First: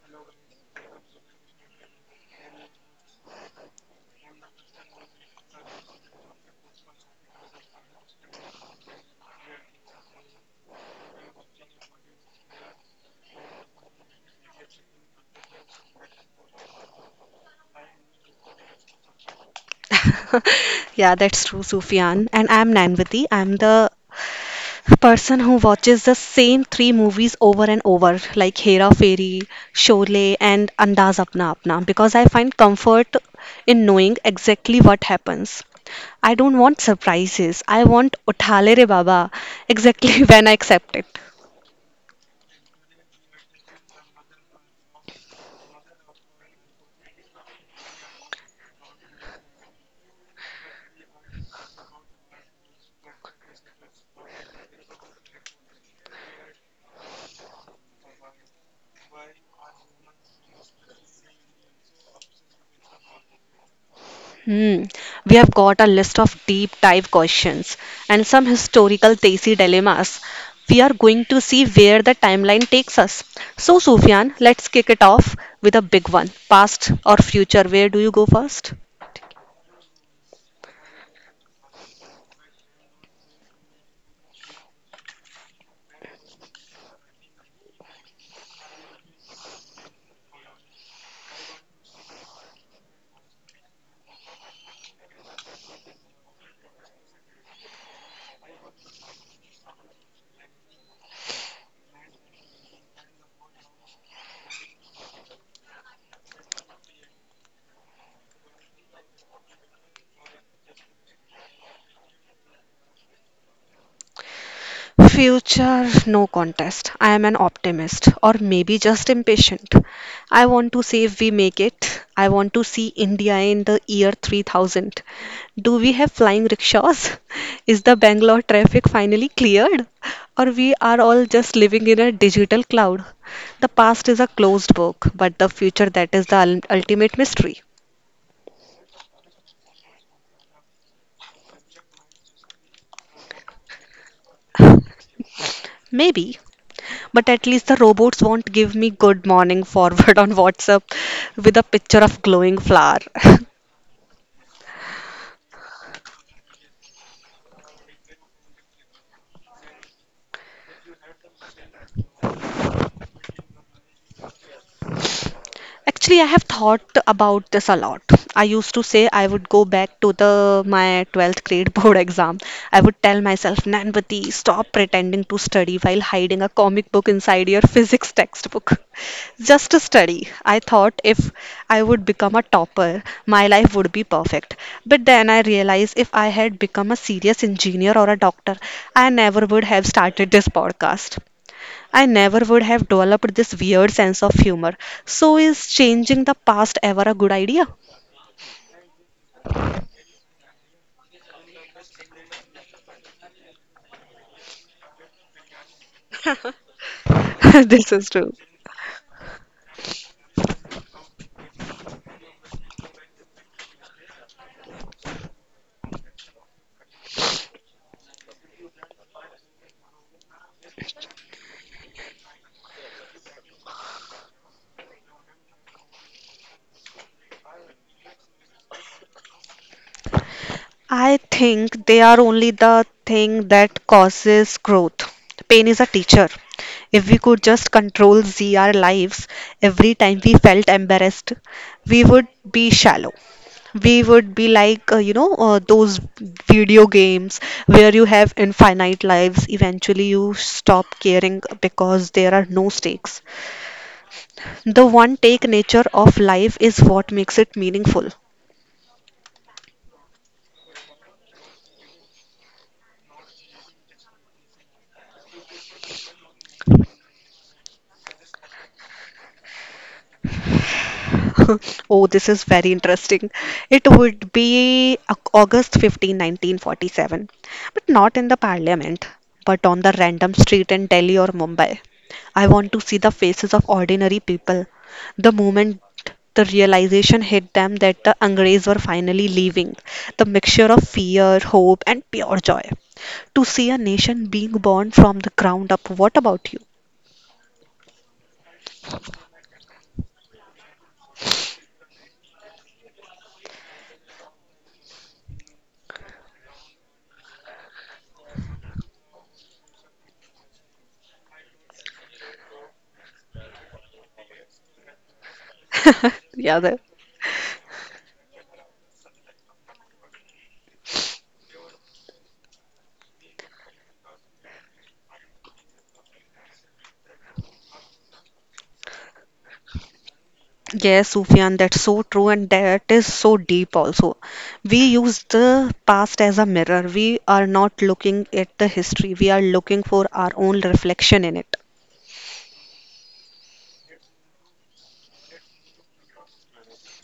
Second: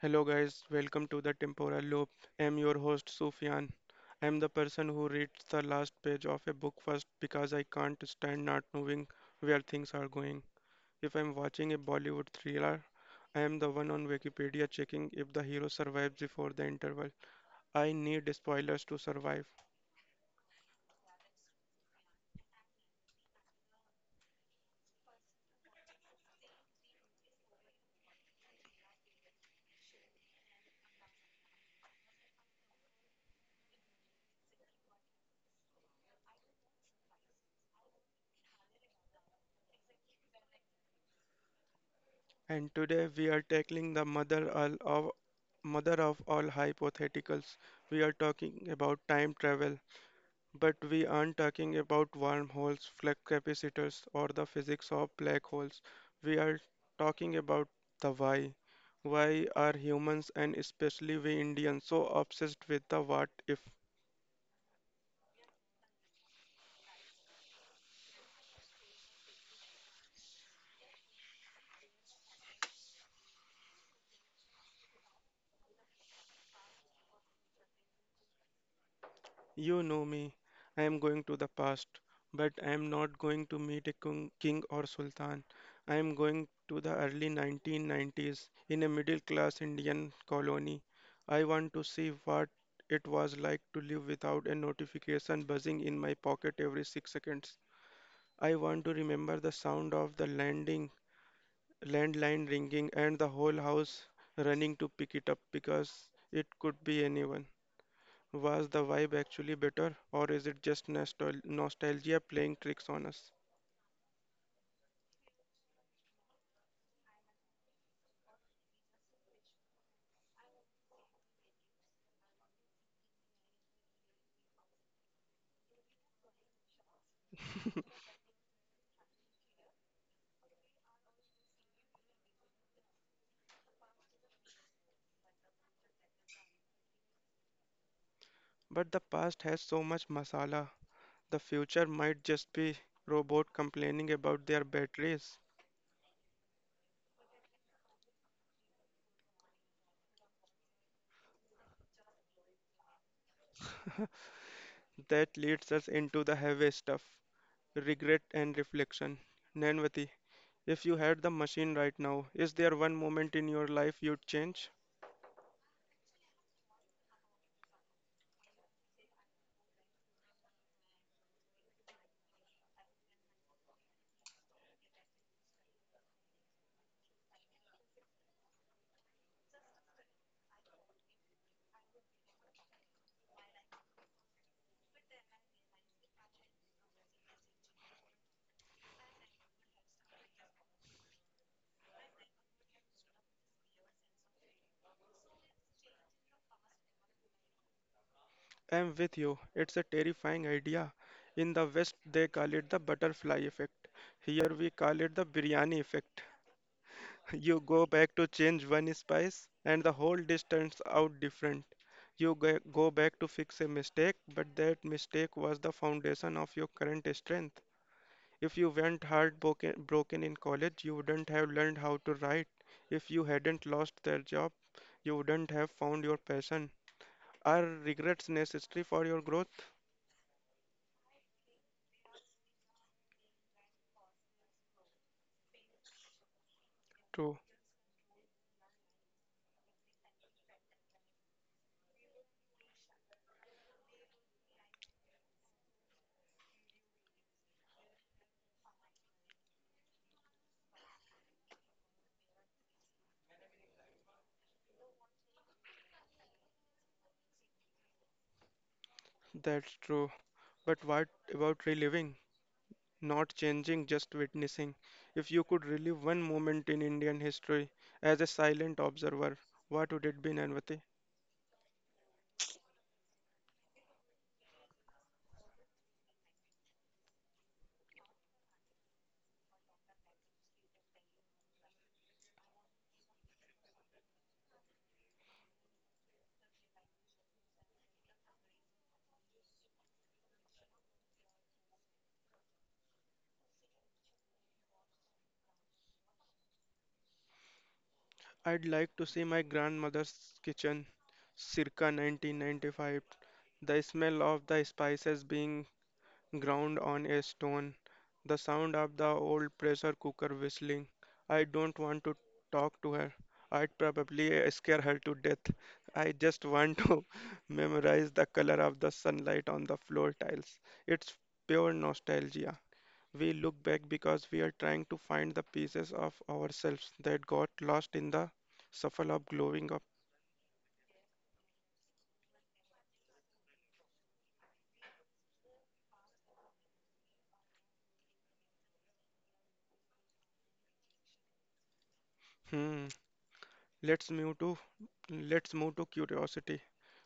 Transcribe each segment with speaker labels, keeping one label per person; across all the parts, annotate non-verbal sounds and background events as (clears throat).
Speaker 1: Hello, guys. Welcome to the Temporal Loop. I'm your host, Sufyan. I'm the person who reads the last page of a book first because I can't stand not knowing where things are going. If I'm watching a Bollywood thriller, I am the one on Wikipedia checking if the hero survives before the interval. I need spoilers to survive.
Speaker 2: (laughs) Yeah, that's true, Sufyan. And I'm Nanvati. I'm the person who watches the same three movies over and over, like Hera Fairy, Sholay, and Andaz Apna Apna, because I find comfort in knowing exactly what happens. I don't want surprises. I want Uthale Re Baba exactly (laughs) when I accept it.
Speaker 1: And today we are tackling the mother of all hypotheticals. We are talking about time travel. But we aren't talking about wormholes, flux capacitors, or the physics of black holes. We are talking about the why. Why are humans and especially we Indians so obsessed with the what if?
Speaker 2: Hmm. We have got a list of deep dive questions and some historical Desi dilemmas. We are going to see where the timeline takes us. So, Sufyan, let's kick it off with a big one, past or future? Where do you go first?
Speaker 1: You know me. I am going to the past, but I am not going to meet a king or sultan. I am going to the early 1990s in a middle class Indian colony. I want to see what it was like to live without a notification buzzing in my pocket every 6 seconds. I want to remember the sound of the landline ringing, and the whole house running to pick it up because it could be anyone. Was the vibe actually better, or is it just nostalgia playing tricks on us?
Speaker 2: Future, no contest. I am an optimist, or maybe just impatient. I want to see if we make it. I want to see India in the year 3000. Do we have flying rickshaws? (laughs) Is the Bangalore traffic finally cleared? Or we are all just living in a digital cloud? The past is a closed book, but the future, that is the ultimate mystery.
Speaker 1: But the past has so much masala. The future might just be robot complaining about their batteries.
Speaker 2: Maybe. But at least the robots won't give me good morning forward (laughs) on WhatsApp with a picture of glowing flower. (laughs)
Speaker 1: That leads us into the heavy stuff, regret and reflection. Nanvati, if you had the machine right now, is there one moment in your life you'd change?
Speaker 2: Actually, I have thought about this a lot. I used to say I would go back to the my 12th grade (laughs) board exam. I would tell myself, Nanvati, stop pretending to study while hiding a comic book inside your (laughs) physics textbook. Just to study. I thought if I would become a topper, my life would be perfect. But then I realized if I had become a serious engineer or a doctor, I never would have started this podcast. I never would have developed this weird sense of humor. So, is changing the past ever a good idea?
Speaker 1: I'm with you. It's a terrifying idea. In the West, they call it the butterfly effect. Here, we call it the biryani effect. You
Speaker 2: (laughs)
Speaker 1: go
Speaker 2: This is
Speaker 1: back to
Speaker 2: true.
Speaker 1: change one spice, and the whole dish turns out different. You go back to fix a mistake, but that mistake was the foundation of your current strength. If you weren't heartbroken broken in college, you wouldn't have learned how to write. If you hadn't lost that job, you wouldn't have found your passion. Are regrets necessary for your growth?
Speaker 2: I think they are only the thing that causes growth. Pain is a teacher. If we
Speaker 1: True,
Speaker 2: could just control ZR lives every time we felt embarrassed, we would be shallow. We would be like, those video games where you have infinite lives. Eventually, you stop caring because there are no stakes. The one take nature of life is what makes it meaningful.
Speaker 1: that's true. But what about reliving? Not changing, just witnessing. If you could relive one moment in Indian history as a silent observer, what would it be, Nanvati?
Speaker 2: (laughs) Oh, this is very interesting. It would be August 15, 1947, but not in the parliament, but on the random street in Delhi or Mumbai. I want to see the faces of ordinary people the moment the realization hit them that the Angres were finally leaving, the mixture of fear, hope, and pure joy. To see a nation being born from the ground up, what about you?
Speaker 1: I'd like to see my grandmother's kitchen, circa 1995. The smell of the spices being ground on a stone, the sound of the old pressure cooker whistling. I don't want to talk to her. I'd probably scare her to death. I
Speaker 2: (laughs)
Speaker 1: just
Speaker 2: Yeah,
Speaker 1: want
Speaker 2: that,
Speaker 1: to (laughs) memorize the color of the sunlight on the floor tiles. It's pure nostalgia. We look back because we are trying to find the pieces of ourselves that got lost in the shuffle of growing up.
Speaker 2: yes, Sufyan, that's so true, and that is so deep also. We use the past as a mirror. We are not looking at the history, we are looking for our own reflection in it.
Speaker 1: Hmm. Let's move to let's move to curiosity.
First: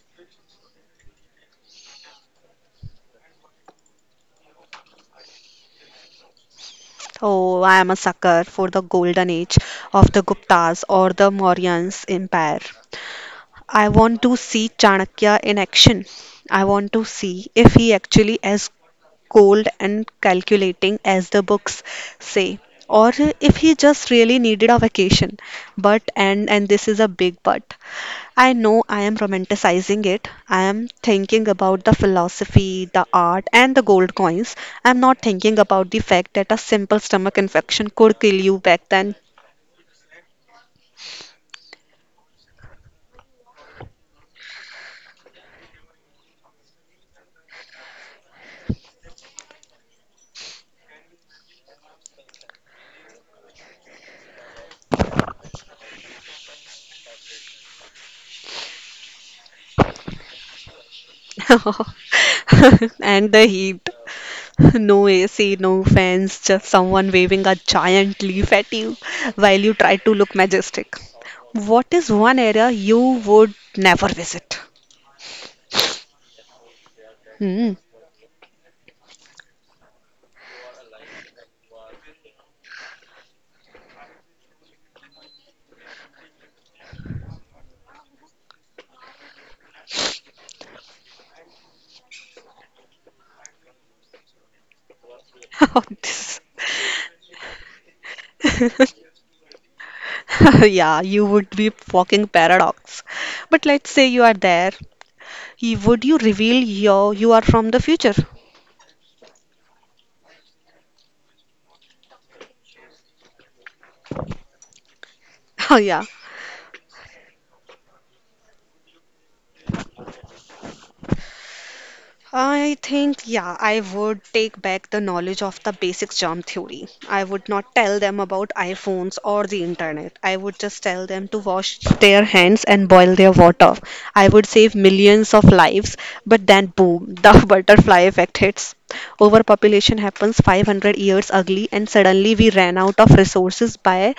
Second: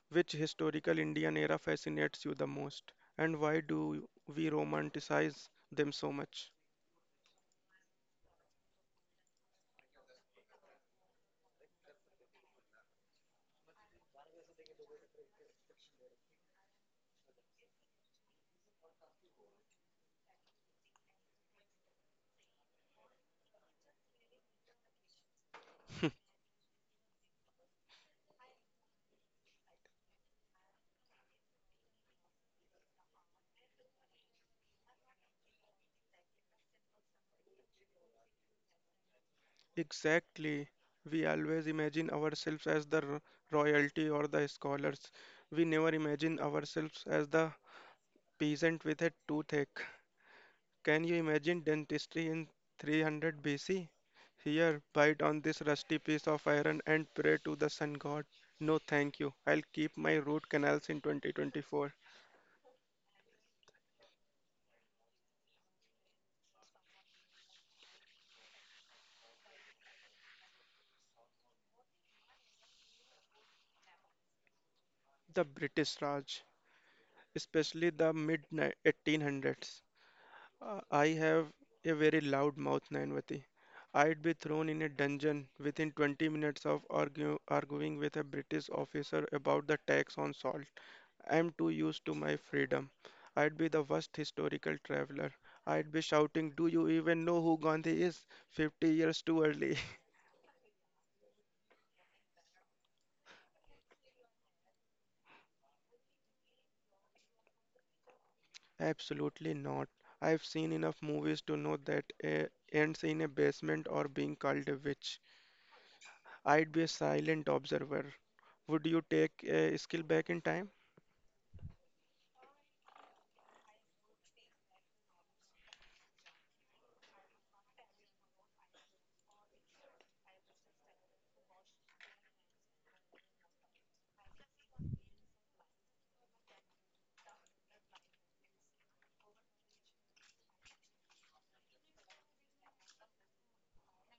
Speaker 1: Which historical Indian era fascinates you the most, and why do we romanticize them so much?
Speaker 2: Oh, I am a sucker for the golden age of the Guptas or the Mauryans Empire. I want to see Chanakya in action. I want to see if he actually as cold and calculating as the books say, or if he just really needed a vacation. But and this is a big but. I know I am romanticizing it. I am thinking about the philosophy, the art, and the gold coins. I'm not thinking about the fact that a simple stomach infection could kill you back then.
Speaker 1: Exactly. We always imagine ourselves as the royalty or the scholars. We never imagine ourselves as the peasant with a toothache. Can you imagine dentistry in 300 BC? Here, bite on this rusty piece of iron and pray to the sun god. No, thank you. I'll keep my root canals in 2024.
Speaker 2: (laughs) And the heat. (laughs) No AC, no fans, just someone waving a giant leaf at you while you try to look majestic. What is one area you would never visit?
Speaker 1: The British Raj,
Speaker 2: Hmm.
Speaker 1: especially the mid 1800s. I have a very loud mouth, Nainvati. I'd be thrown in a dungeon within 20 minutes of arguing with a British officer about the tax on salt. I'm too used to my freedom. I'd be the worst historical traveler.
Speaker 2: (laughs)
Speaker 1: I'd be
Speaker 2: This-
Speaker 1: shouting, do you even know who Gandhi is? 50 years too early.
Speaker 2: (laughs) Yeah, you would be walking paradox. But let's say you are there. Would you reveal you are from the future? (laughs)
Speaker 1: (laughs) Absolutely not. I've seen enough movies to know that ends in a basement or being called a witch.
Speaker 2: Oh, yeah.
Speaker 1: I'd be a silent observer. Would you take a skill back in time?
Speaker 2: I think, yeah, I would take back the knowledge of the basic germ theory. I would not tell them about iPhones or the internet. I would just tell them to wash their hands and boil their water. I would save millions of lives, but then boom, the (laughs) butterfly effect hits. Overpopulation happens 500 years early, and suddenly we ran out of resources by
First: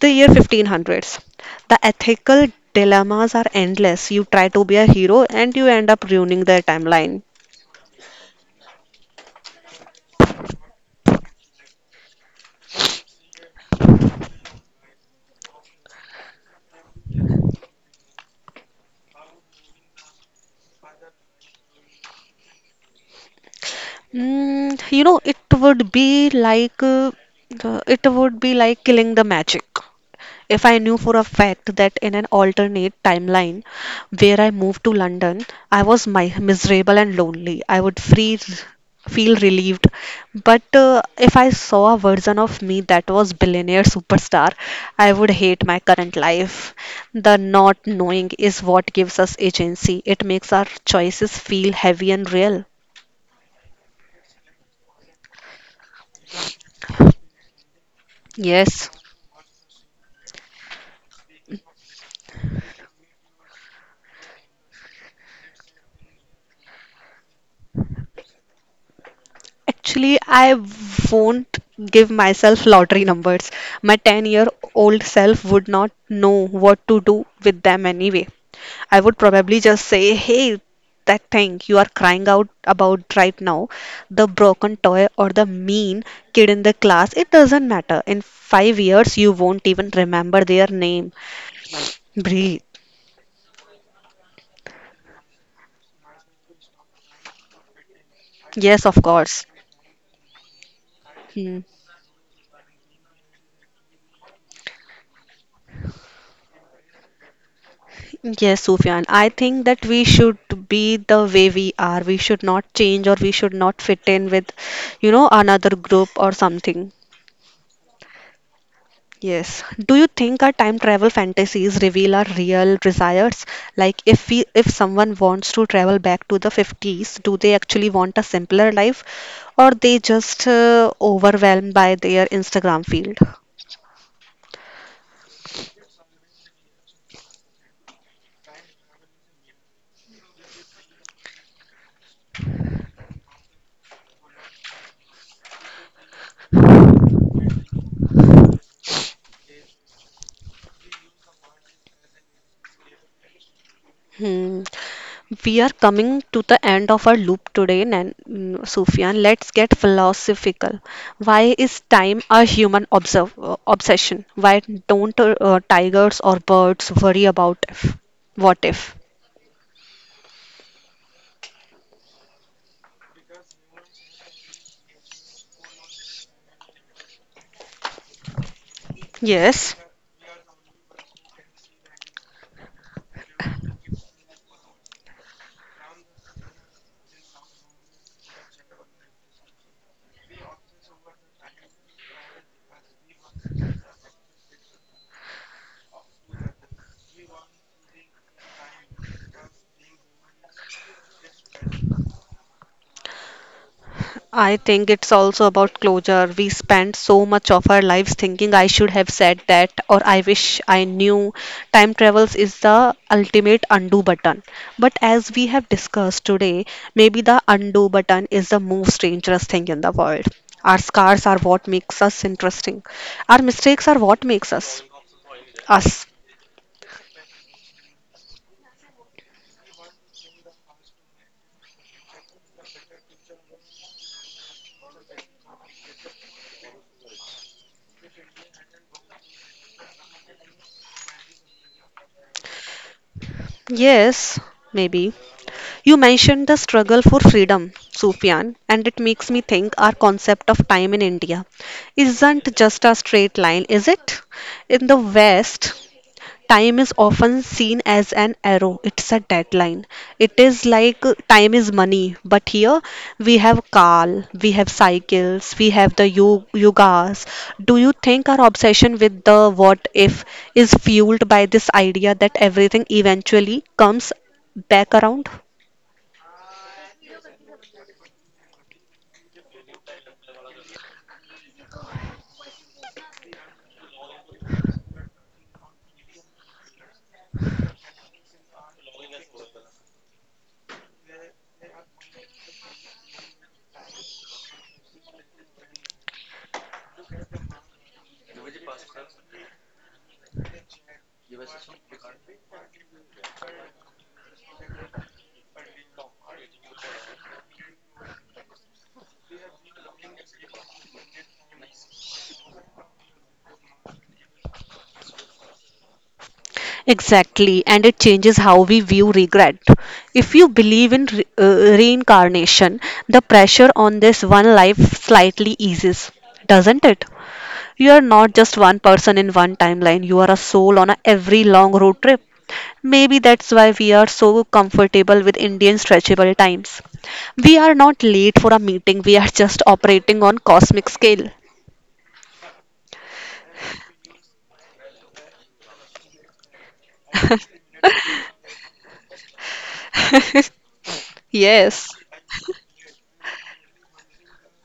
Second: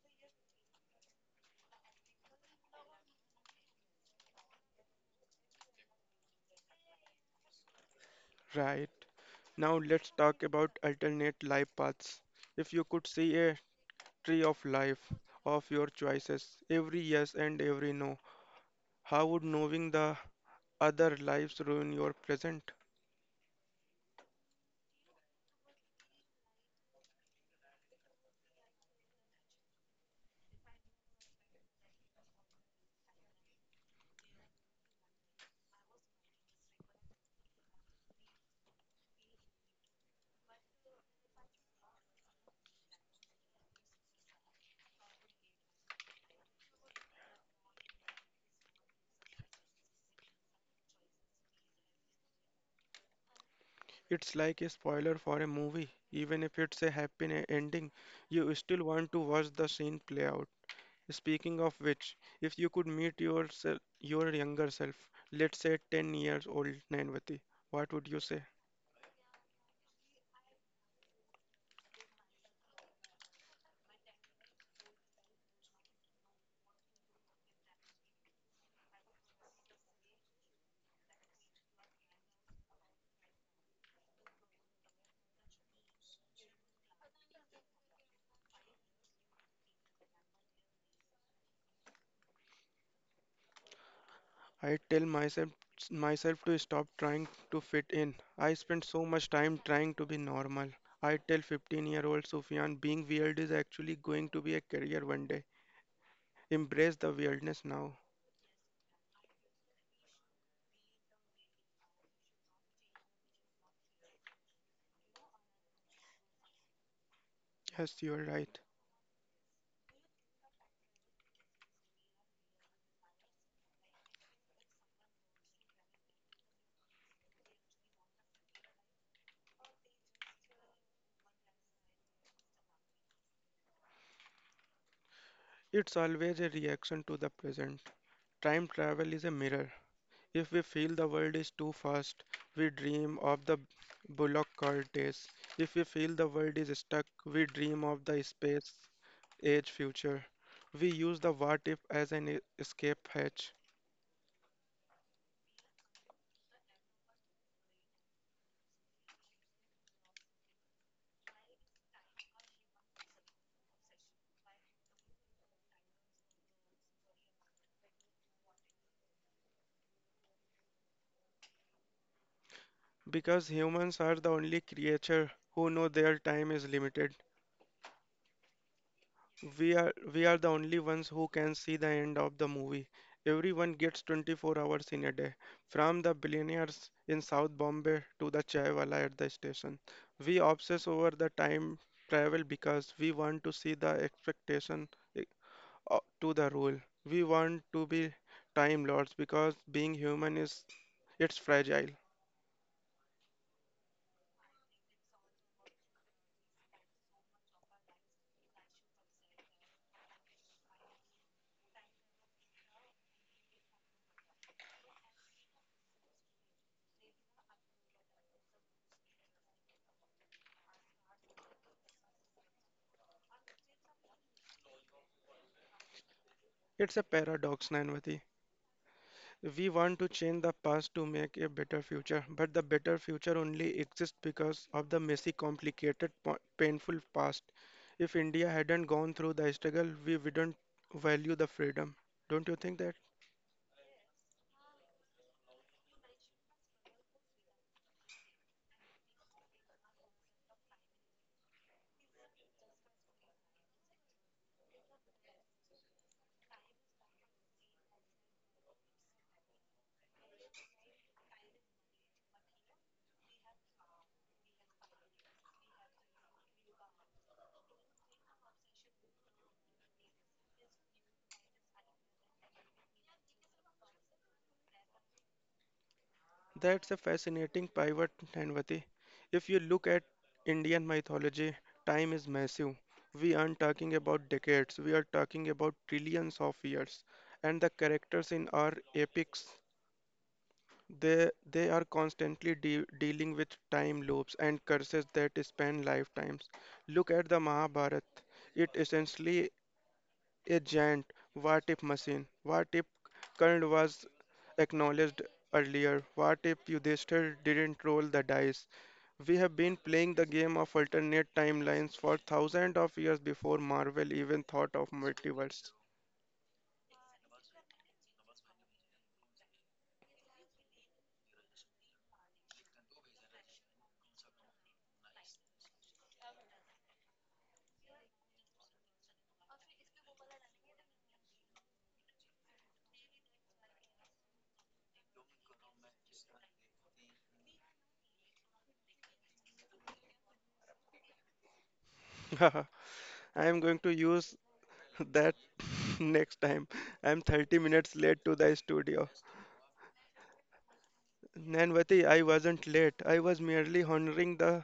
Speaker 2: the year 1500s. The ethical dilemmas are endless. You try to be a hero and you end up ruining their timeline.
Speaker 1: Right. Now let's talk about alternate life paths. If you could see a tree of life of your choices, every yes and every no, how would knowing the other lives ruin your present?
Speaker 2: Mm, you know, it would be like uh, it would be like killing the magic. If I knew for a fact that in an alternate timeline where I moved to London, I was mi miserable and lonely, I would free feel relieved. But if I saw a version of me that was billionaire superstar, I would hate my current life. The not knowing is what gives us agency. It makes our choices feel heavy and real.
Speaker 1: It's like a spoiler for a movie. Even if it's a happy ending, you still
Speaker 2: Yes.
Speaker 1: want to watch the scene play out. Speaking of which, if you could meet yourself, your younger self, let's say 10 years old Nanvati, what would you say?
Speaker 2: Actually, I won't give myself lottery numbers. My 10-year-old self would not know what to do with them anyway. I would probably just say, hey, that thing you are crying out about right now, the broken toy or the mean kid in the class, it doesn't matter. In 5 years, you won't even remember their name. Breathe.
Speaker 1: I tell myself to stop trying to fit in. I spend
Speaker 2: Yes, of
Speaker 1: so much
Speaker 2: course.
Speaker 1: time trying to be normal. I tell
Speaker 2: Hmm.
Speaker 1: 15-year-old Sufyan being weird is actually going to be a career one day. Embrace the weirdness now.
Speaker 2: Yes, Sufyan, I think that we should be the way we are. We should not change or we should not fit in with, another group or something.
Speaker 1: Yes, you're right.
Speaker 2: Yes. Do you think our time travel fantasies reveal our real desires? Like, if someone wants to travel back to the 50s, do they actually want a simpler life or they just overwhelmed by their Instagram field?
Speaker 1: It's always a reaction to the present. Time travel is a mirror. If we feel the world is too fast, we dream of the bullock cart days. If we feel the world is stuck, we dream of the space age future. We use the what if as an escape hatch
Speaker 2: Hmm. We are coming to the end of our loop today, Sufyan. Let's get philosophical. Why is time a human observ obsession? Why don't tigers or birds worry about if? What if?
Speaker 1: because humans are the only creature who know their time is limited.
Speaker 2: Yes.
Speaker 1: We are the only ones who can see the end of the movie. Everyone gets 24 hours in a day, from the billionaires in South Bombay to the chai wala at the station. We obsess over the time travel because we want to see the expectation eh, to the rule. We want to be time lords because being human is it's fragile.
Speaker 2: I think it's also about closure. We spend so much of our lives thinking I should have said that or I wish I knew. Time travels is the ultimate undo button. But as we have discussed today, maybe the undo button is the most dangerous thing in the world. Our scars are what makes us interesting. Our mistakes are what makes us us.
Speaker 1: It's a paradox, Nanvati. We want to change the past to make a better future, but the better future only exists because of the messy, complicated, painful past. If India hadn't gone through the struggle, we wouldn't value the freedom. Don't you think that?
Speaker 2: Yes, maybe. You mentioned the struggle for freedom, Sufyan, and it makes me think our concept of time in India isn't just a straight line, is it? In the West, time is often seen as an arrow, it's a deadline. It is like time is money, but here we have Kal, we have cycles, we have the yogas. Do you think our obsession with the what if is fueled by this idea that everything eventually comes back around?
Speaker 1: That's a fascinating pivot, Nanvati. If you look at Indian mythology, time is massive. We aren't talking about decades, we are talking about trillions of years. And the characters in our epics, they are constantly dealing with time loops and curses that span lifetimes. Look at the Mahabharata. It essentially a giant what if machine. What if Karna was acknowledged earlier? What if Yudhishthir didn't roll the dice? We have been playing the game of alternate timelines for thousands of years before Marvel even thought of multiverse.
Speaker 2: Exactly, and it changes how we view regret. If you believe in reincarnation, the pressure on this one life slightly eases, doesn't it? You are not just one person in one timeline, you are a soul on a every long road trip. Maybe that's why we are so comfortable with Indian stretchable times. We are not late for a meeting, we are just operating on cosmic scale.
Speaker 1: (laughs) I am going to use that (laughs) next time I'm 30 minutes late
Speaker 2: (laughs)
Speaker 1: to the studio.
Speaker 2: Yes.
Speaker 1: Nanvati, I wasn't late. I was merely honoring the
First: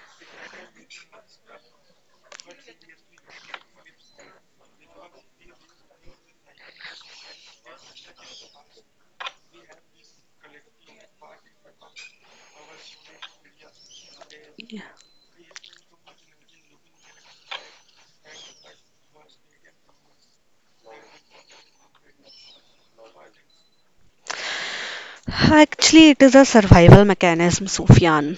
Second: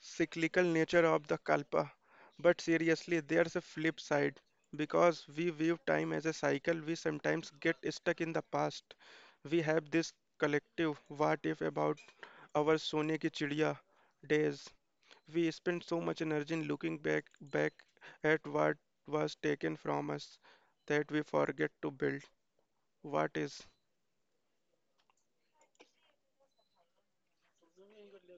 Speaker 1: cyclical nature of the kalpa. But seriously, there's a flip side. Because we view time as a cycle, we sometimes get stuck in the past. We have this collective what if about our sone ki chidiya days. We spend so much energy in looking back back at what was taken from us that we forget to build. What is?
Speaker 2: Actually, it is a survival mechanism, Sufyan.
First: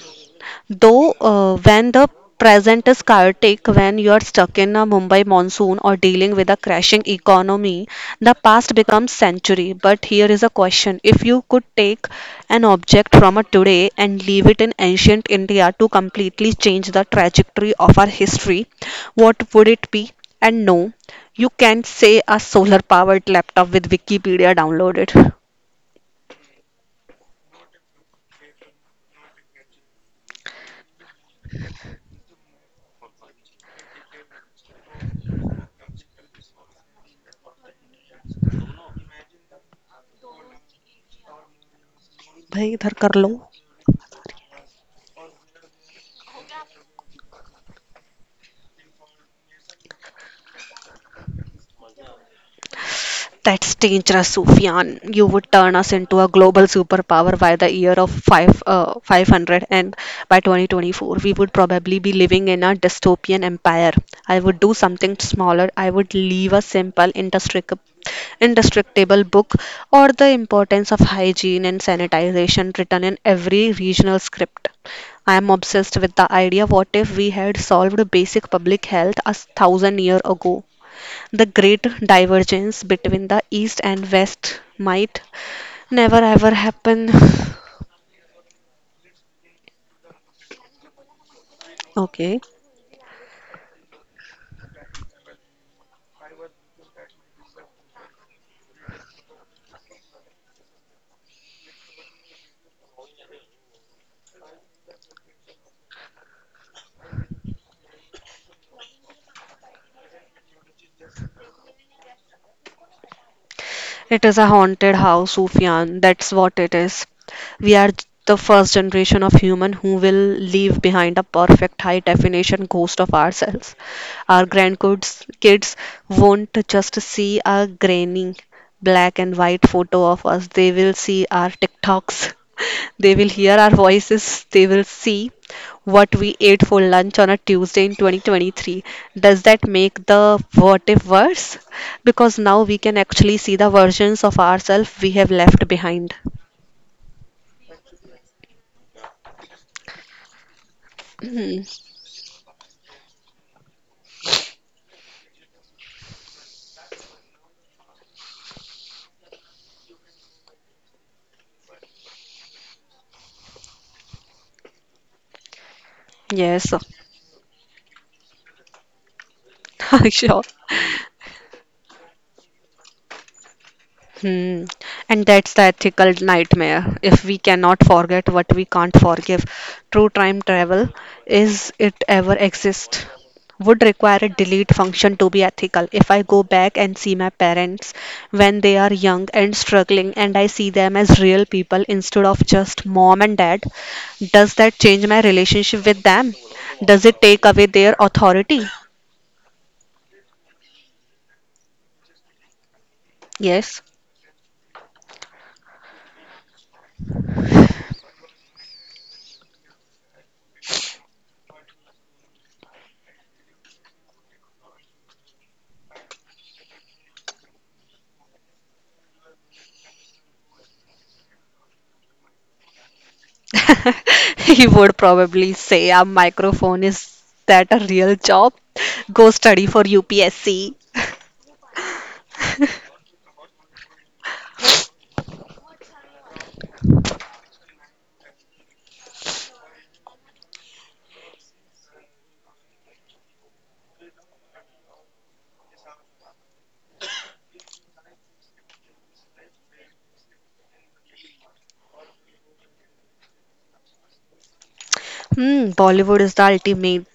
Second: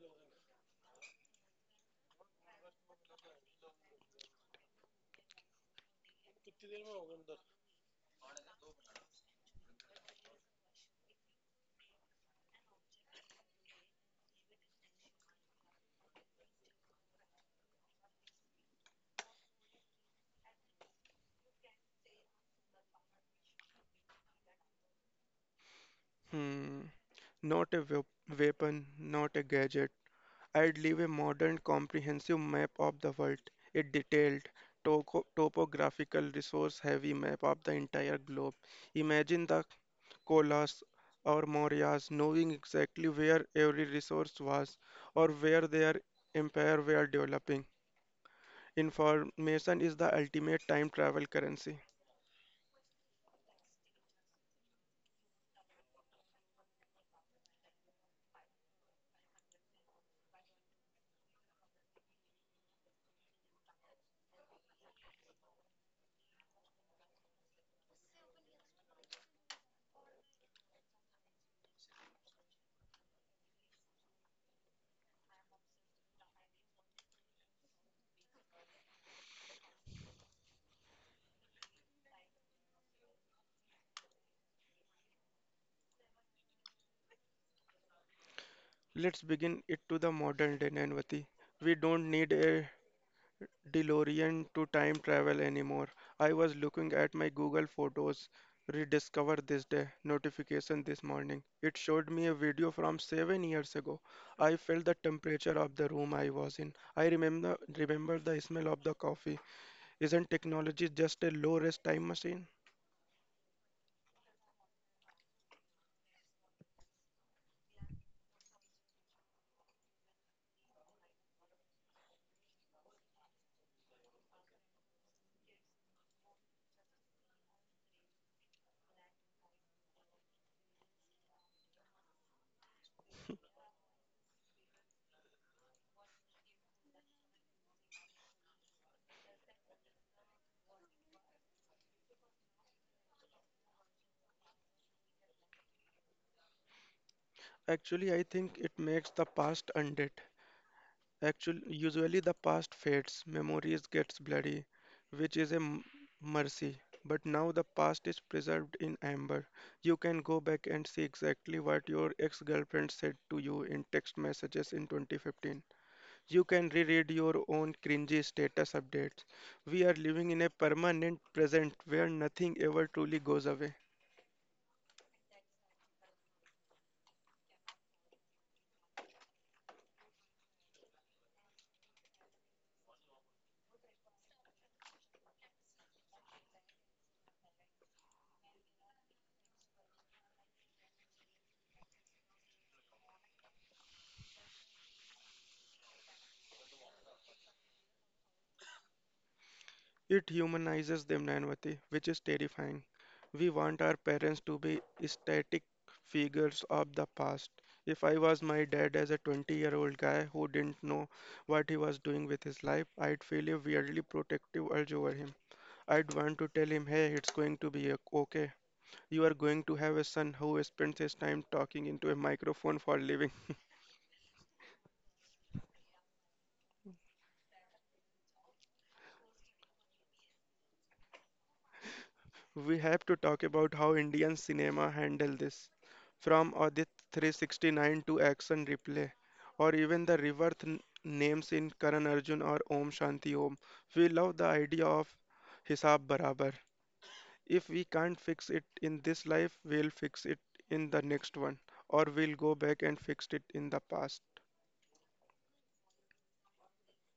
Speaker 2: Though, when the present is chaotic, when you are stuck in a Mumbai monsoon or dealing with a crashing economy, the past becomes century. But here is a question: if you could take an object from a today and leave it in ancient India to completely change the trajectory of our history, what would it be? And no, you can't say a solar-powered laptop with Wikipedia downloaded.
Speaker 1: Hmm, not a weapon, not a gadget. I'd leave a modern comprehensive map of the world, a detailed, topographical, resource heavy map of the entire globe. Imagine the Kolas or Mauryas knowing
Speaker 2: भाई इधर
Speaker 1: exactly
Speaker 2: कर लो.
Speaker 1: where every resource was or where their empire were developing. Information is the ultimate time travel currency.
Speaker 2: That's dangerous, Sufyan. You would turn us into a global superpower by the year of 500, and by 2024, we would probably be living in a dystopian empire. I would do something smaller. I would leave a simple, indestructible book or the importance of hygiene and sanitization written in every regional script. I am obsessed with the idea what if we had solved basic public health 1,000 years ago? The great divergence between the East and West might never ever happen.
Speaker 1: Let's begin it to the modern day, Nanvati. We don't need
Speaker 2: Okay.
Speaker 1: a DeLorean to time travel anymore. I was looking at my Google Photos rediscover this day notification this morning. It showed me a video from 7 years ago. I felt the temperature of the room I was in. I remember the smell of the coffee. Isn't technology just a low-risk time machine?
Speaker 2: It is a haunted house, Sufyan. That's what it is. We are the first generation of human who will leave behind a perfect high definition ghost of ourselves. Our grandkids kids won't just see a grainy black and white photo of us. They will see our TikToks, they will hear our voices, they will see what we ate for lunch on a Tuesday in 2023. Does that make the what if worse? Because now we can actually see the versions of ourselves we have left behind.
Speaker 1: Actually, I think it makes the past undead. Actually,
Speaker 2: (clears throat)
Speaker 1: usually the past fades, memories gets bloody, which is a mercy. But now the past is preserved in amber. You can go back and see exactly what your ex-girlfriend said to you in text messages in 2015. You can
Speaker 2: Yes,
Speaker 1: reread your own cringy status updates. We are
Speaker 2: (laughs)
Speaker 1: living in
Speaker 2: sure.
Speaker 1: a permanent present where nothing ever truly goes away.
Speaker 2: Hmm. And that's the ethical nightmare. If we cannot forget what we can't forgive, true time travel, is it ever exist? Would require a delete function to be ethical. If I go back and see my parents when they are young and struggling, and I see them as real people instead of just mom and dad, does that change my relationship with them? Does it take away their authority?
Speaker 1: It humanizes them, Nanvati, which is terrifying. We want
Speaker 2: Yes.
Speaker 1: our parents to be static figures of the past. If I was my dad as a 20-year-old guy who didn't know what he was doing with his life, I'd feel a weirdly protective urge over him. I'd want to tell him, hey, it's going to be okay. You are going to have a son who spends his time talking into a microphone for a living.
Speaker 2: (laughs) He would probably say, a microphone, is that a real job? Go study for UPSC.
Speaker 1: We
Speaker 2: (laughs)
Speaker 1: have to talk about how Indian cinema handle this. From Audit 369 to Action Replay, or even the rebirth names in Karan Arjun or Om Shanti Om, we love the idea of Hisab Barabar. If we can't fix it in this life, we'll fix it in the next one, or we'll go back and fix it in the past.
Speaker 2: Hmm, Bollywood is the ultimate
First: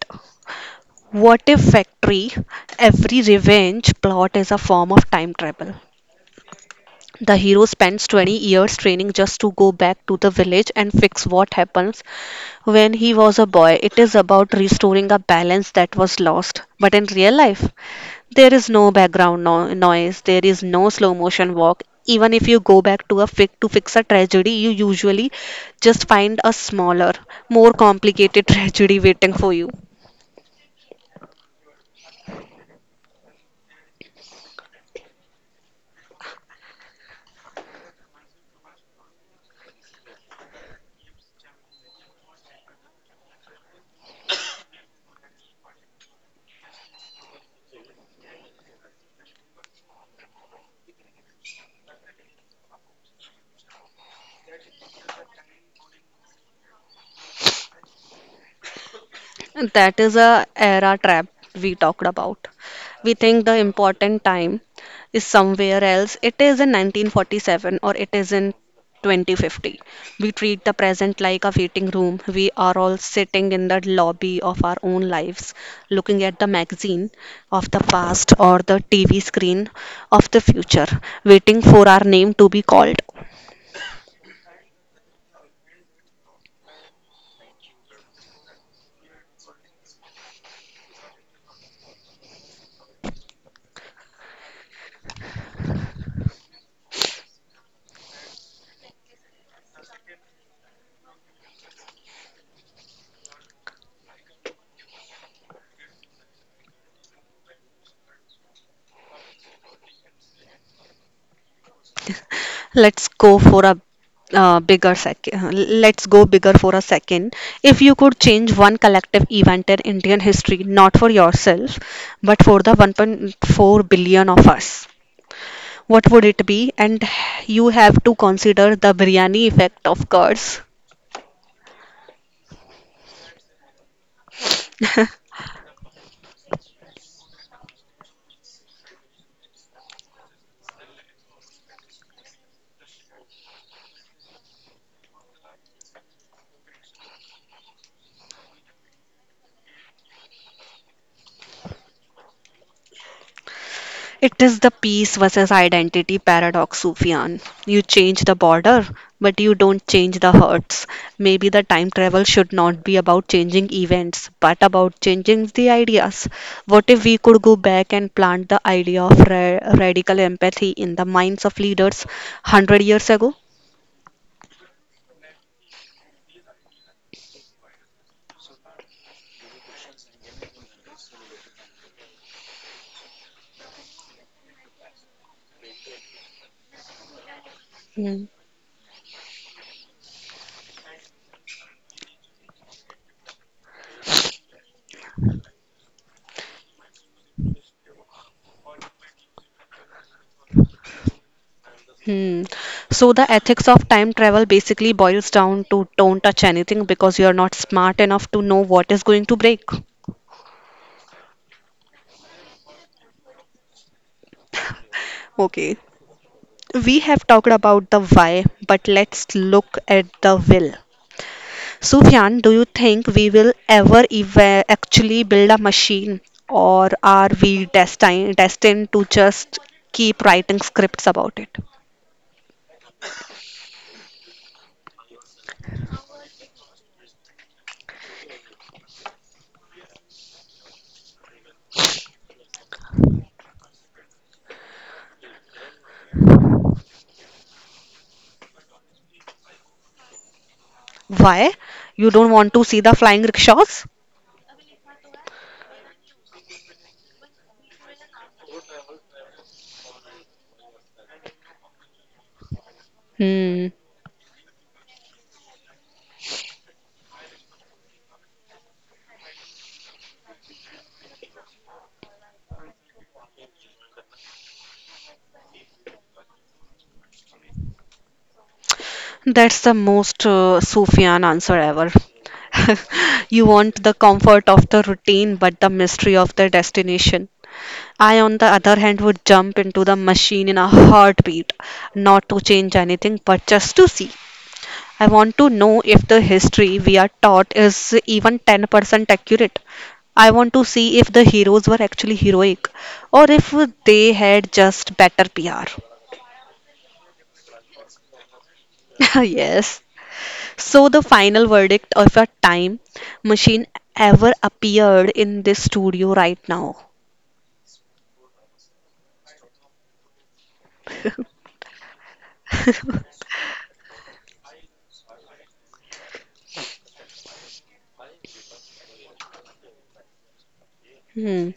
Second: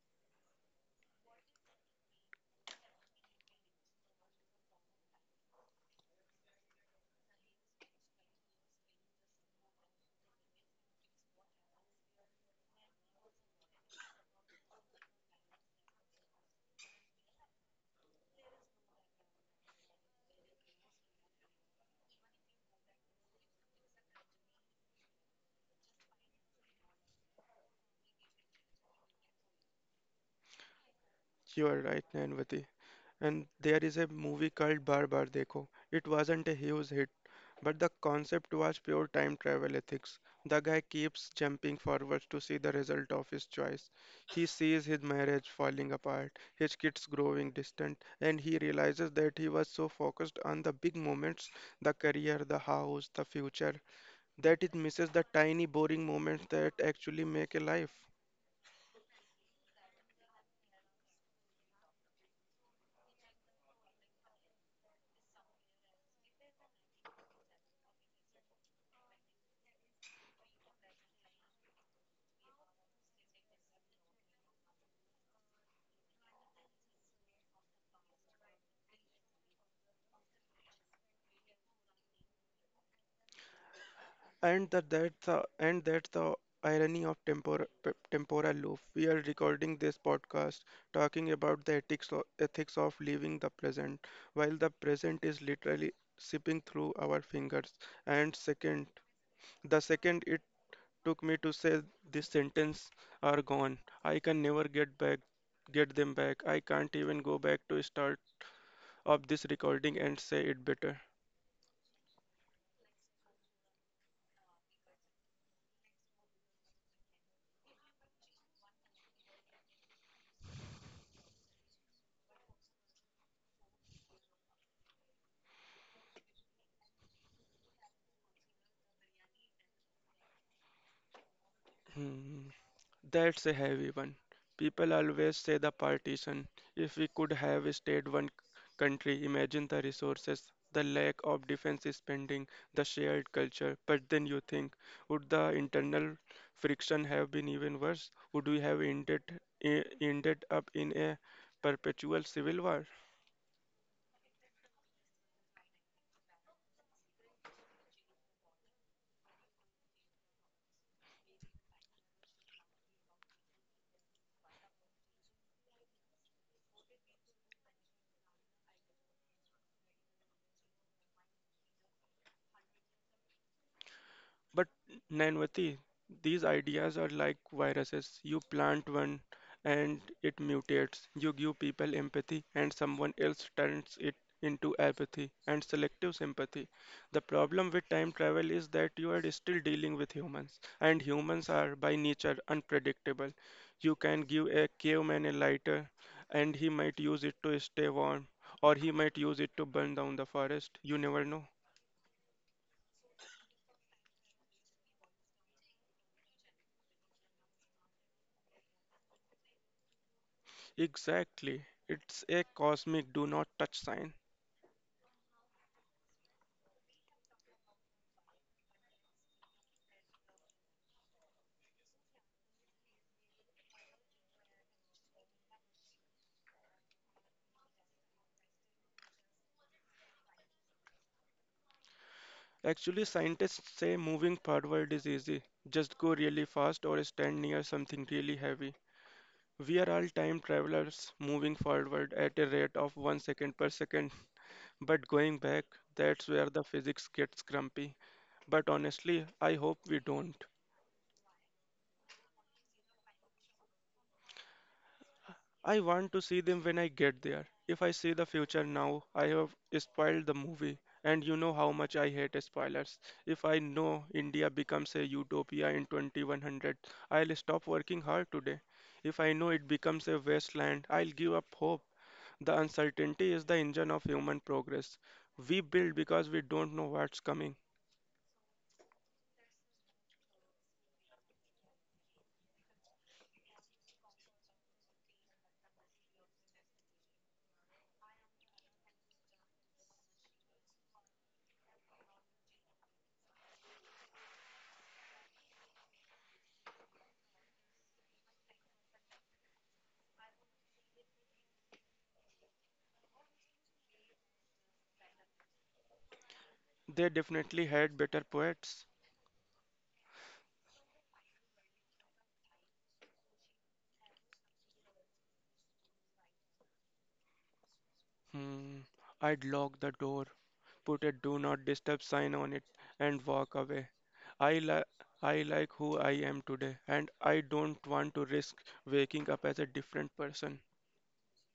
Speaker 2: what if factory. Every revenge plot is a form of time travel. The hero spends 20 years training just to go back to the village and fix what happens when he was a boy. It is about restoring a balance that was lost. But in real life, there is no background noise, there is no slow motion walk. Even if you go back to fix a tragedy, you usually just find a smaller, more complicated (laughs) tragedy waiting for you.
Speaker 1: You are right, Nanvati. And there is a movie called Bar Bar Dekho. It wasn't a huge hit, but the concept was pure time travel ethics. The guy keeps jumping forwards to see the result of his choice. He sees his marriage falling apart, his kids growing distant, and he realizes that he was so focused on the big moments, the career, the house, the future, that it misses the tiny boring moments that actually make a life.
Speaker 2: That is a era trap we talked about. We think the important time is somewhere else. It is in 1947 or it is in 2050. We treat the present like a waiting room. We are all sitting in the lobby of our own lives, looking at the magazine of the past or the TV screen of the future, waiting for our name to be called.
Speaker 1: And that's the irony of temporal loop. We are recording this podcast talking about the ethics of living the present, while the present is literally sipping through our fingers. And the second it took me to say this sentence are gone. I can never get them back. I can't even go back to start of this recording and say it better.
Speaker 2: Let's go for a bigger second. Let's go bigger for a second. If you could change one collective event in Indian history, not for yourself, but for the 1.4 billion of us, what would it be? And you have to consider the biryani effect, of course.
Speaker 1: Hmm. That's a heavy one. People
Speaker 2: (laughs)
Speaker 1: always say the partition. If we could have stayed one country, imagine the resources, the lack of defense spending, the shared culture. But then you think, would the internal friction have been even worse? Would we have ended up in a perpetual civil war?
Speaker 2: It is the peace versus identity paradox, Sufyan. You change the border, but you don't change the hurts. Maybe the time travel should not be about changing events, but about changing the ideas. What if we could go back and plant the idea of radical empathy in the minds of leaders 100 years ago?
Speaker 1: But Nainvati, these ideas are like viruses. You plant one and it mutates. You give people empathy and someone else turns it into apathy and selective sympathy. The problem with time
Speaker 2: Hmm.
Speaker 1: travel is that you are still dealing with humans, and humans are by nature unpredictable. You can give a caveman a lighter and he might use it to stay warm, or he might use it to burn down the forest. You never know.
Speaker 2: Hmm. So the ethics of time travel basically boils down to don't touch anything because you're not smart enough to know what is going to break.
Speaker 1: Exactly. It's a cosmic do not touch sign.
Speaker 2: Okay, we have talked about the why, but let's look at the will. Sufyan, do you think we will ever actually build a machine, or are we destined to just keep writing scripts about it?
Speaker 1: Actually, scientists say moving forward is easy. Just go really fast or stand near something really heavy. We are all time travelers moving forward at a rate of 1 second per second. (laughs) But going back, that's where the physics gets grumpy. But honestly, I hope we don't.
Speaker 2: Why? You don't want to see the flying rickshaws?
Speaker 1: I want to see them when I get there. If I see the future now, I have spoiled the movie. And you know how much I hate spoilers. If I
Speaker 2: Hmm,
Speaker 1: know India becomes a utopia in 2100, I'll stop working hard today. If I know it becomes a wasteland, I'll give up hope. The uncertainty is the engine of human progress. We build because we don't know what's coming.
Speaker 2: that's the most Sufyan answer ever. (laughs) You want the comfort of the routine, but the mystery of the destination. I, on the other hand, would jump into the machine in a heartbeat, not to change anything, but just to see. I want to know if the history we are taught is even 10% accurate. I want to see if the heroes were actually heroic or if they had just better PR.
Speaker 1: They definitely had better poets.
Speaker 2: (laughs) Yes. So, the final verdict of a time machine ever appeared in this studio right now.
Speaker 1: Hmm. I'd lock the door, put a do not disturb sign on it, and walk
Speaker 2: (laughs)
Speaker 1: away. I li- I like who I am today and I don't want to risk waking up as a different person.
Speaker 2: Hmm.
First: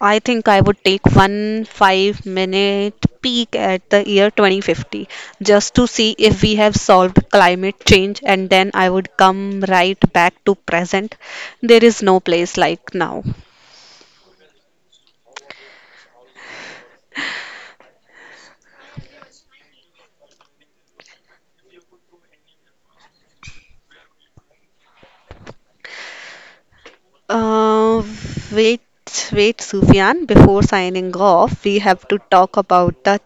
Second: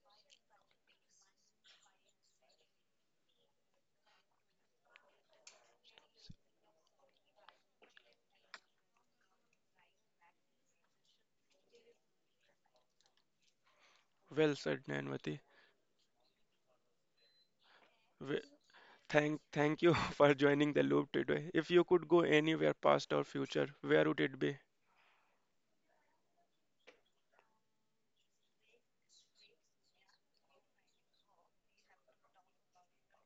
Speaker 2: I think I would take one 5-minute peek at the year 2050 just to see if we have solved climate change, and then I would come right back to present. There is no place like now.
Speaker 1: Well said, Nanvati. We- thank you (laughs) for joining the loop today. If you could go anywhere past or future, where would it be?
Speaker 2: Uh, wait, wait, Sufyan, before signing off, we have to talk about the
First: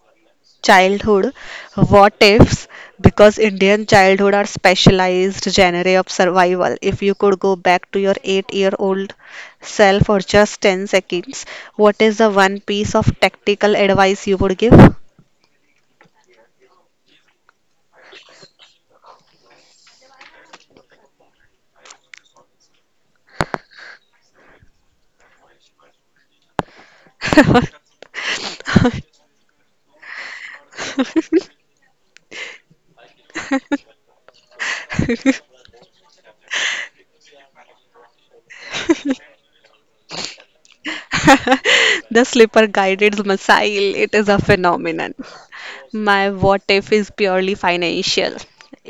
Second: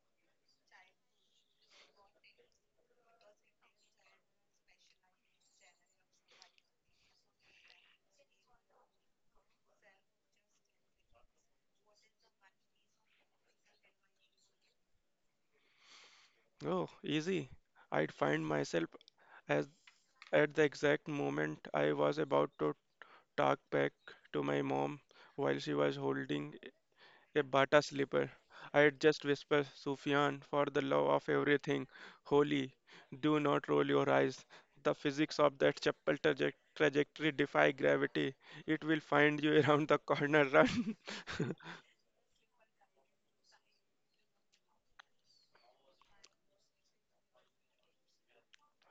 Speaker 2: childhood what ifs, because indian childhood are specialized genre of survival. If you could go back to your 8-year-old self for just 10 seconds, what is the one piece of tactical advice you would give? (laughs)
Speaker 1: Oh, easy. I'd find myself as at the exact moment I was about to talk back to my mom while she was holding a Bata slipper. I'd just whisper, Sufyan, for the love of everything holy, do not roll your eyes. The physics of that trajectory defy gravity. It will find you (laughs) around the corner. Run. (laughs)
Speaker 2: The slipper guided missile, it is a phenomenon. My what if is purely financial.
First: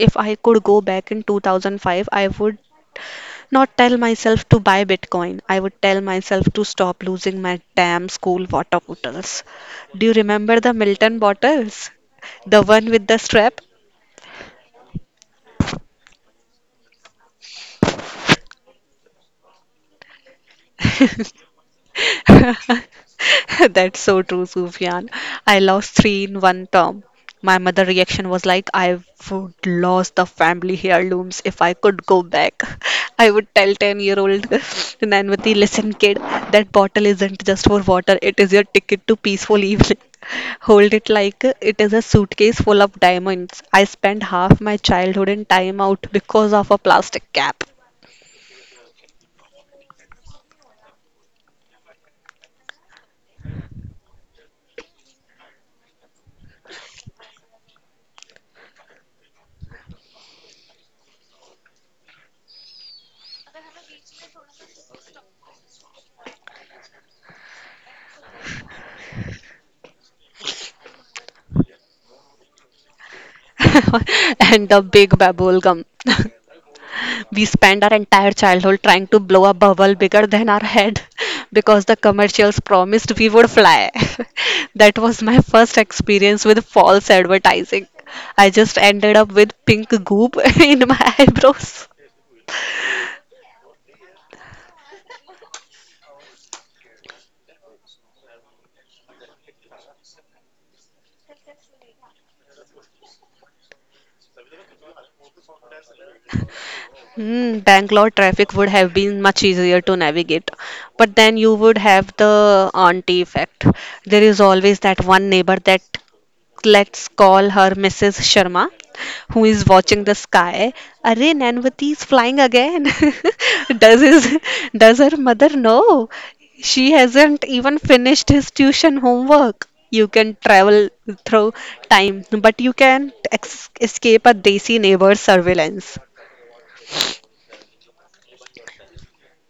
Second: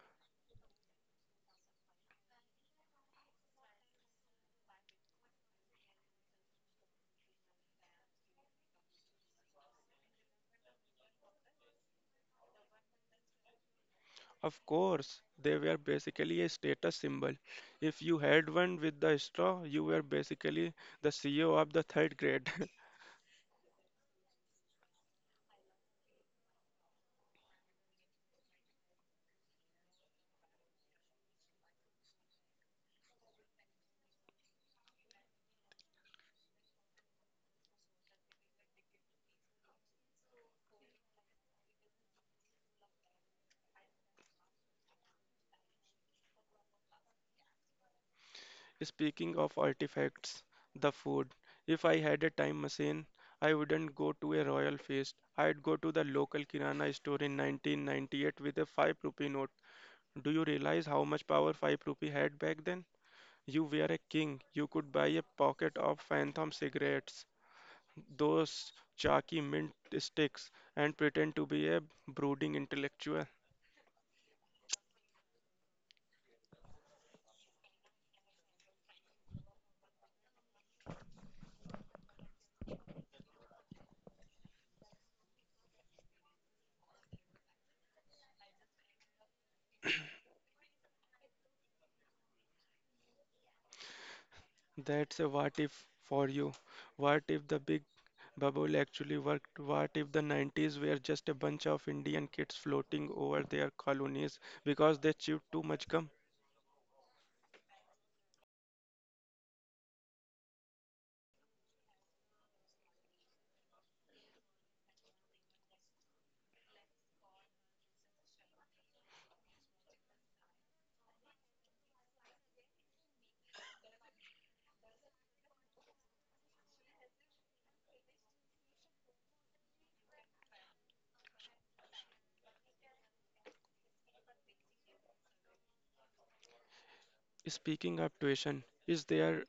Speaker 2: If I could go back in 2005, I would not tell myself to buy Bitcoin. I would tell myself to stop losing my damn school water bottles. Do you remember the Milton bottles? The one with the strap?
Speaker 1: Of course, they were basically a status symbol. If you had one with the straw, you were basically the CEO of the third grade. (laughs)
Speaker 2: (laughs) That's so true, Sufyan. I lost three in one term. My mother reaction was like, I would lost the family heirlooms. If I could go back, (laughs) I would tell 10-year-old (laughs) Nanvati, listen, kid, that bottle isn't just for water, it is your ticket to peaceful evening. (laughs) Hold it like it is a suitcase full of diamonds. I spent half my childhood in time out because of a plastic cap
Speaker 1: Speaking of artifacts, the food. If I had a time machine, I wouldn't go to a royal feast. I'd go to the local kirana store in 1998 with a 5 rupee note. Do you realize how much power 5 rupee had back then? You were a king. You could buy a pocket of Phantom cigarettes, those chalky mint sticks, and pretend to be a brooding intellectual.
Speaker 2: (laughs) and a big bubble gum. (laughs) We spend our entire childhood trying to blow a bubble bigger than our head (laughs) because the commercials promised we would fly. (laughs) That was my first experience with false advertising. I just ended up with pink goop (laughs) in my eyebrows.
Speaker 1: That's a what if for you. What if the big bubble actually worked? What if the 90s were just a bunch of Indian kids floating over their colonies because they chewed too much gum?
Speaker 2: Hmm, Bangalore traffic would have been much easier to navigate, but then you would have the auntie effect. There is always that one neighbor that, let's call her Mrs. Sharma, who is watching the sky. Arey Nanvati is flying again. (laughs) does his, does her mother know? She hasn't even finished his tuition homework. You can travel through time, but you can't escape a desi neighbor's surveillance.
Speaker 1: Speaking of tuition, is there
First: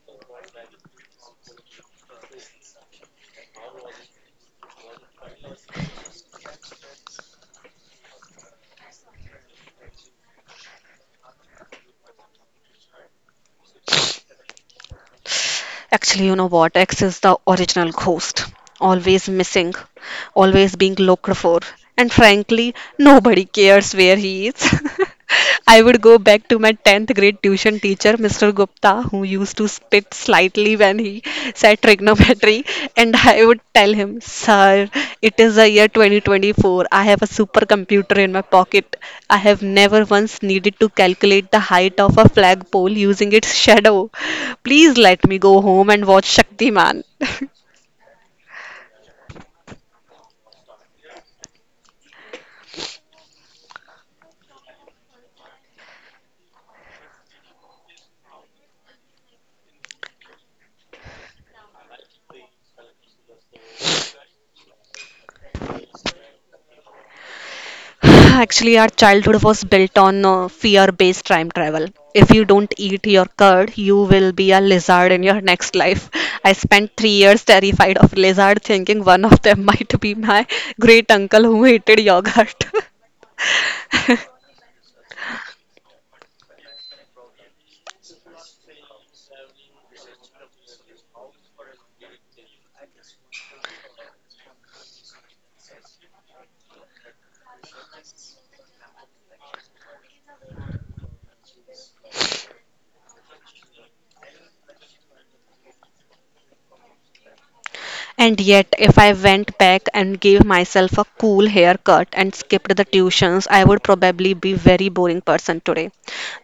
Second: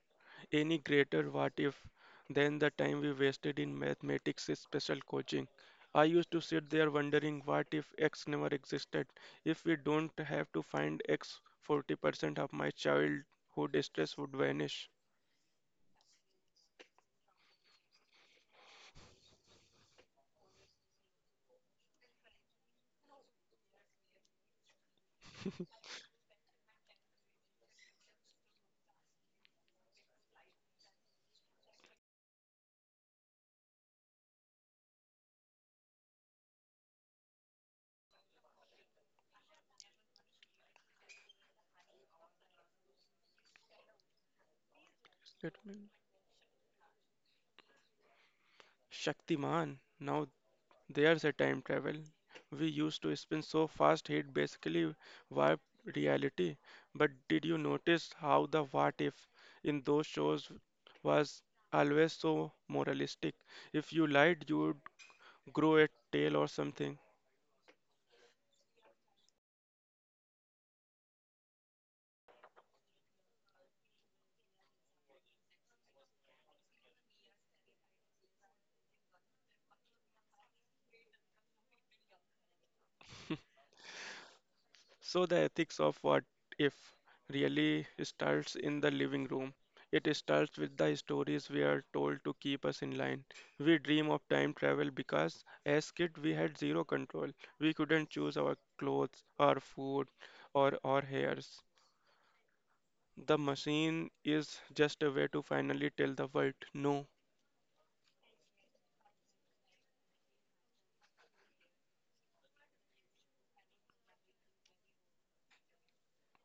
Speaker 1: any greater what if than the time we wasted in mathematics special coaching? I used to sit there wondering what if x never existed, if we don't have to find x, 40% of my childhood stress would vanish.
Speaker 2: Actually, you know what? X is the original ghost, always missing, always being looked for, and frankly, nobody cares where he is. (laughs) I would go back to my 10th grade tuition teacher, Mr. Gupta, who used to spit slightly when he said trigonometry, and I would tell him, Sir, it is the year 2024. I have a supercomputer in my pocket. I have never once needed to calculate the height of a flagpole using its shadow. Please let me go
Speaker 1: Statement.
Speaker 2: home and watch Shaktiman. (laughs)
Speaker 1: Shaktiman, now there's a time travel. We used to spin so fast it basically warped reality. But did you notice how the what if in those shows was always so moralistic? If you lied, you'd grow a tail or something.
Speaker 2: (sighs) Actually, our childhood was built on fear-based time travel. If you don't eat your curd, you will be a lizard in your next life. (laughs) I spent 3 years terrified of lizard, thinking one of them (laughs) might be my great uncle who hated yogurt. (laughs)
Speaker 1: So the ethics of what if really starts in the living room. It starts with the stories we are told to keep us in line. We dream of time travel because as kids we had zero control. We couldn't choose our clothes, our food, or our hairs. The machine is just a way to finally tell the world no.
Speaker 2: And yet, if I went back and gave myself a cool haircut and skipped the tuitions, I would probably be very boring person today.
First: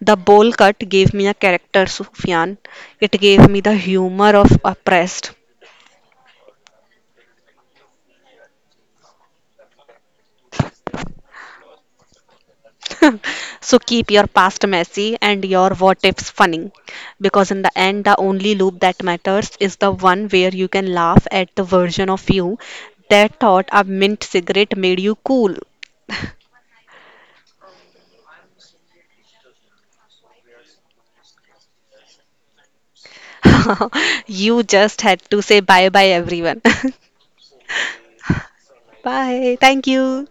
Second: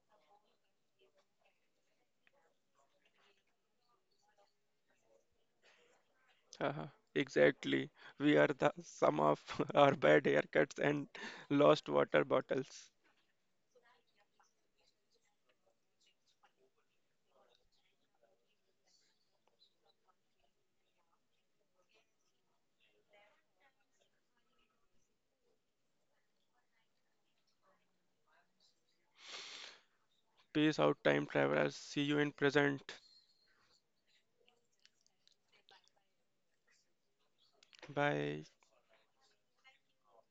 Speaker 2: The bowl cut gave me a character, Sufyan. It gave me the humor of oppressed.
Speaker 1: Haha, exactly. We are the sum of (laughs) our bad haircuts and lost water bottles.
Speaker 2: (laughs) So keep your past messy and your what ifs funny. Because in the end, the only loop that matters is the one where you can laugh at the version of you that thought a mint cigarette made you cool. (laughs)
Speaker 1: Peace out, time travelers. See you in present.
Speaker 2: (laughs) You just had to say bye bye, everyone.
Speaker 1: Bye.
Speaker 2: (laughs) Bye. Thank you.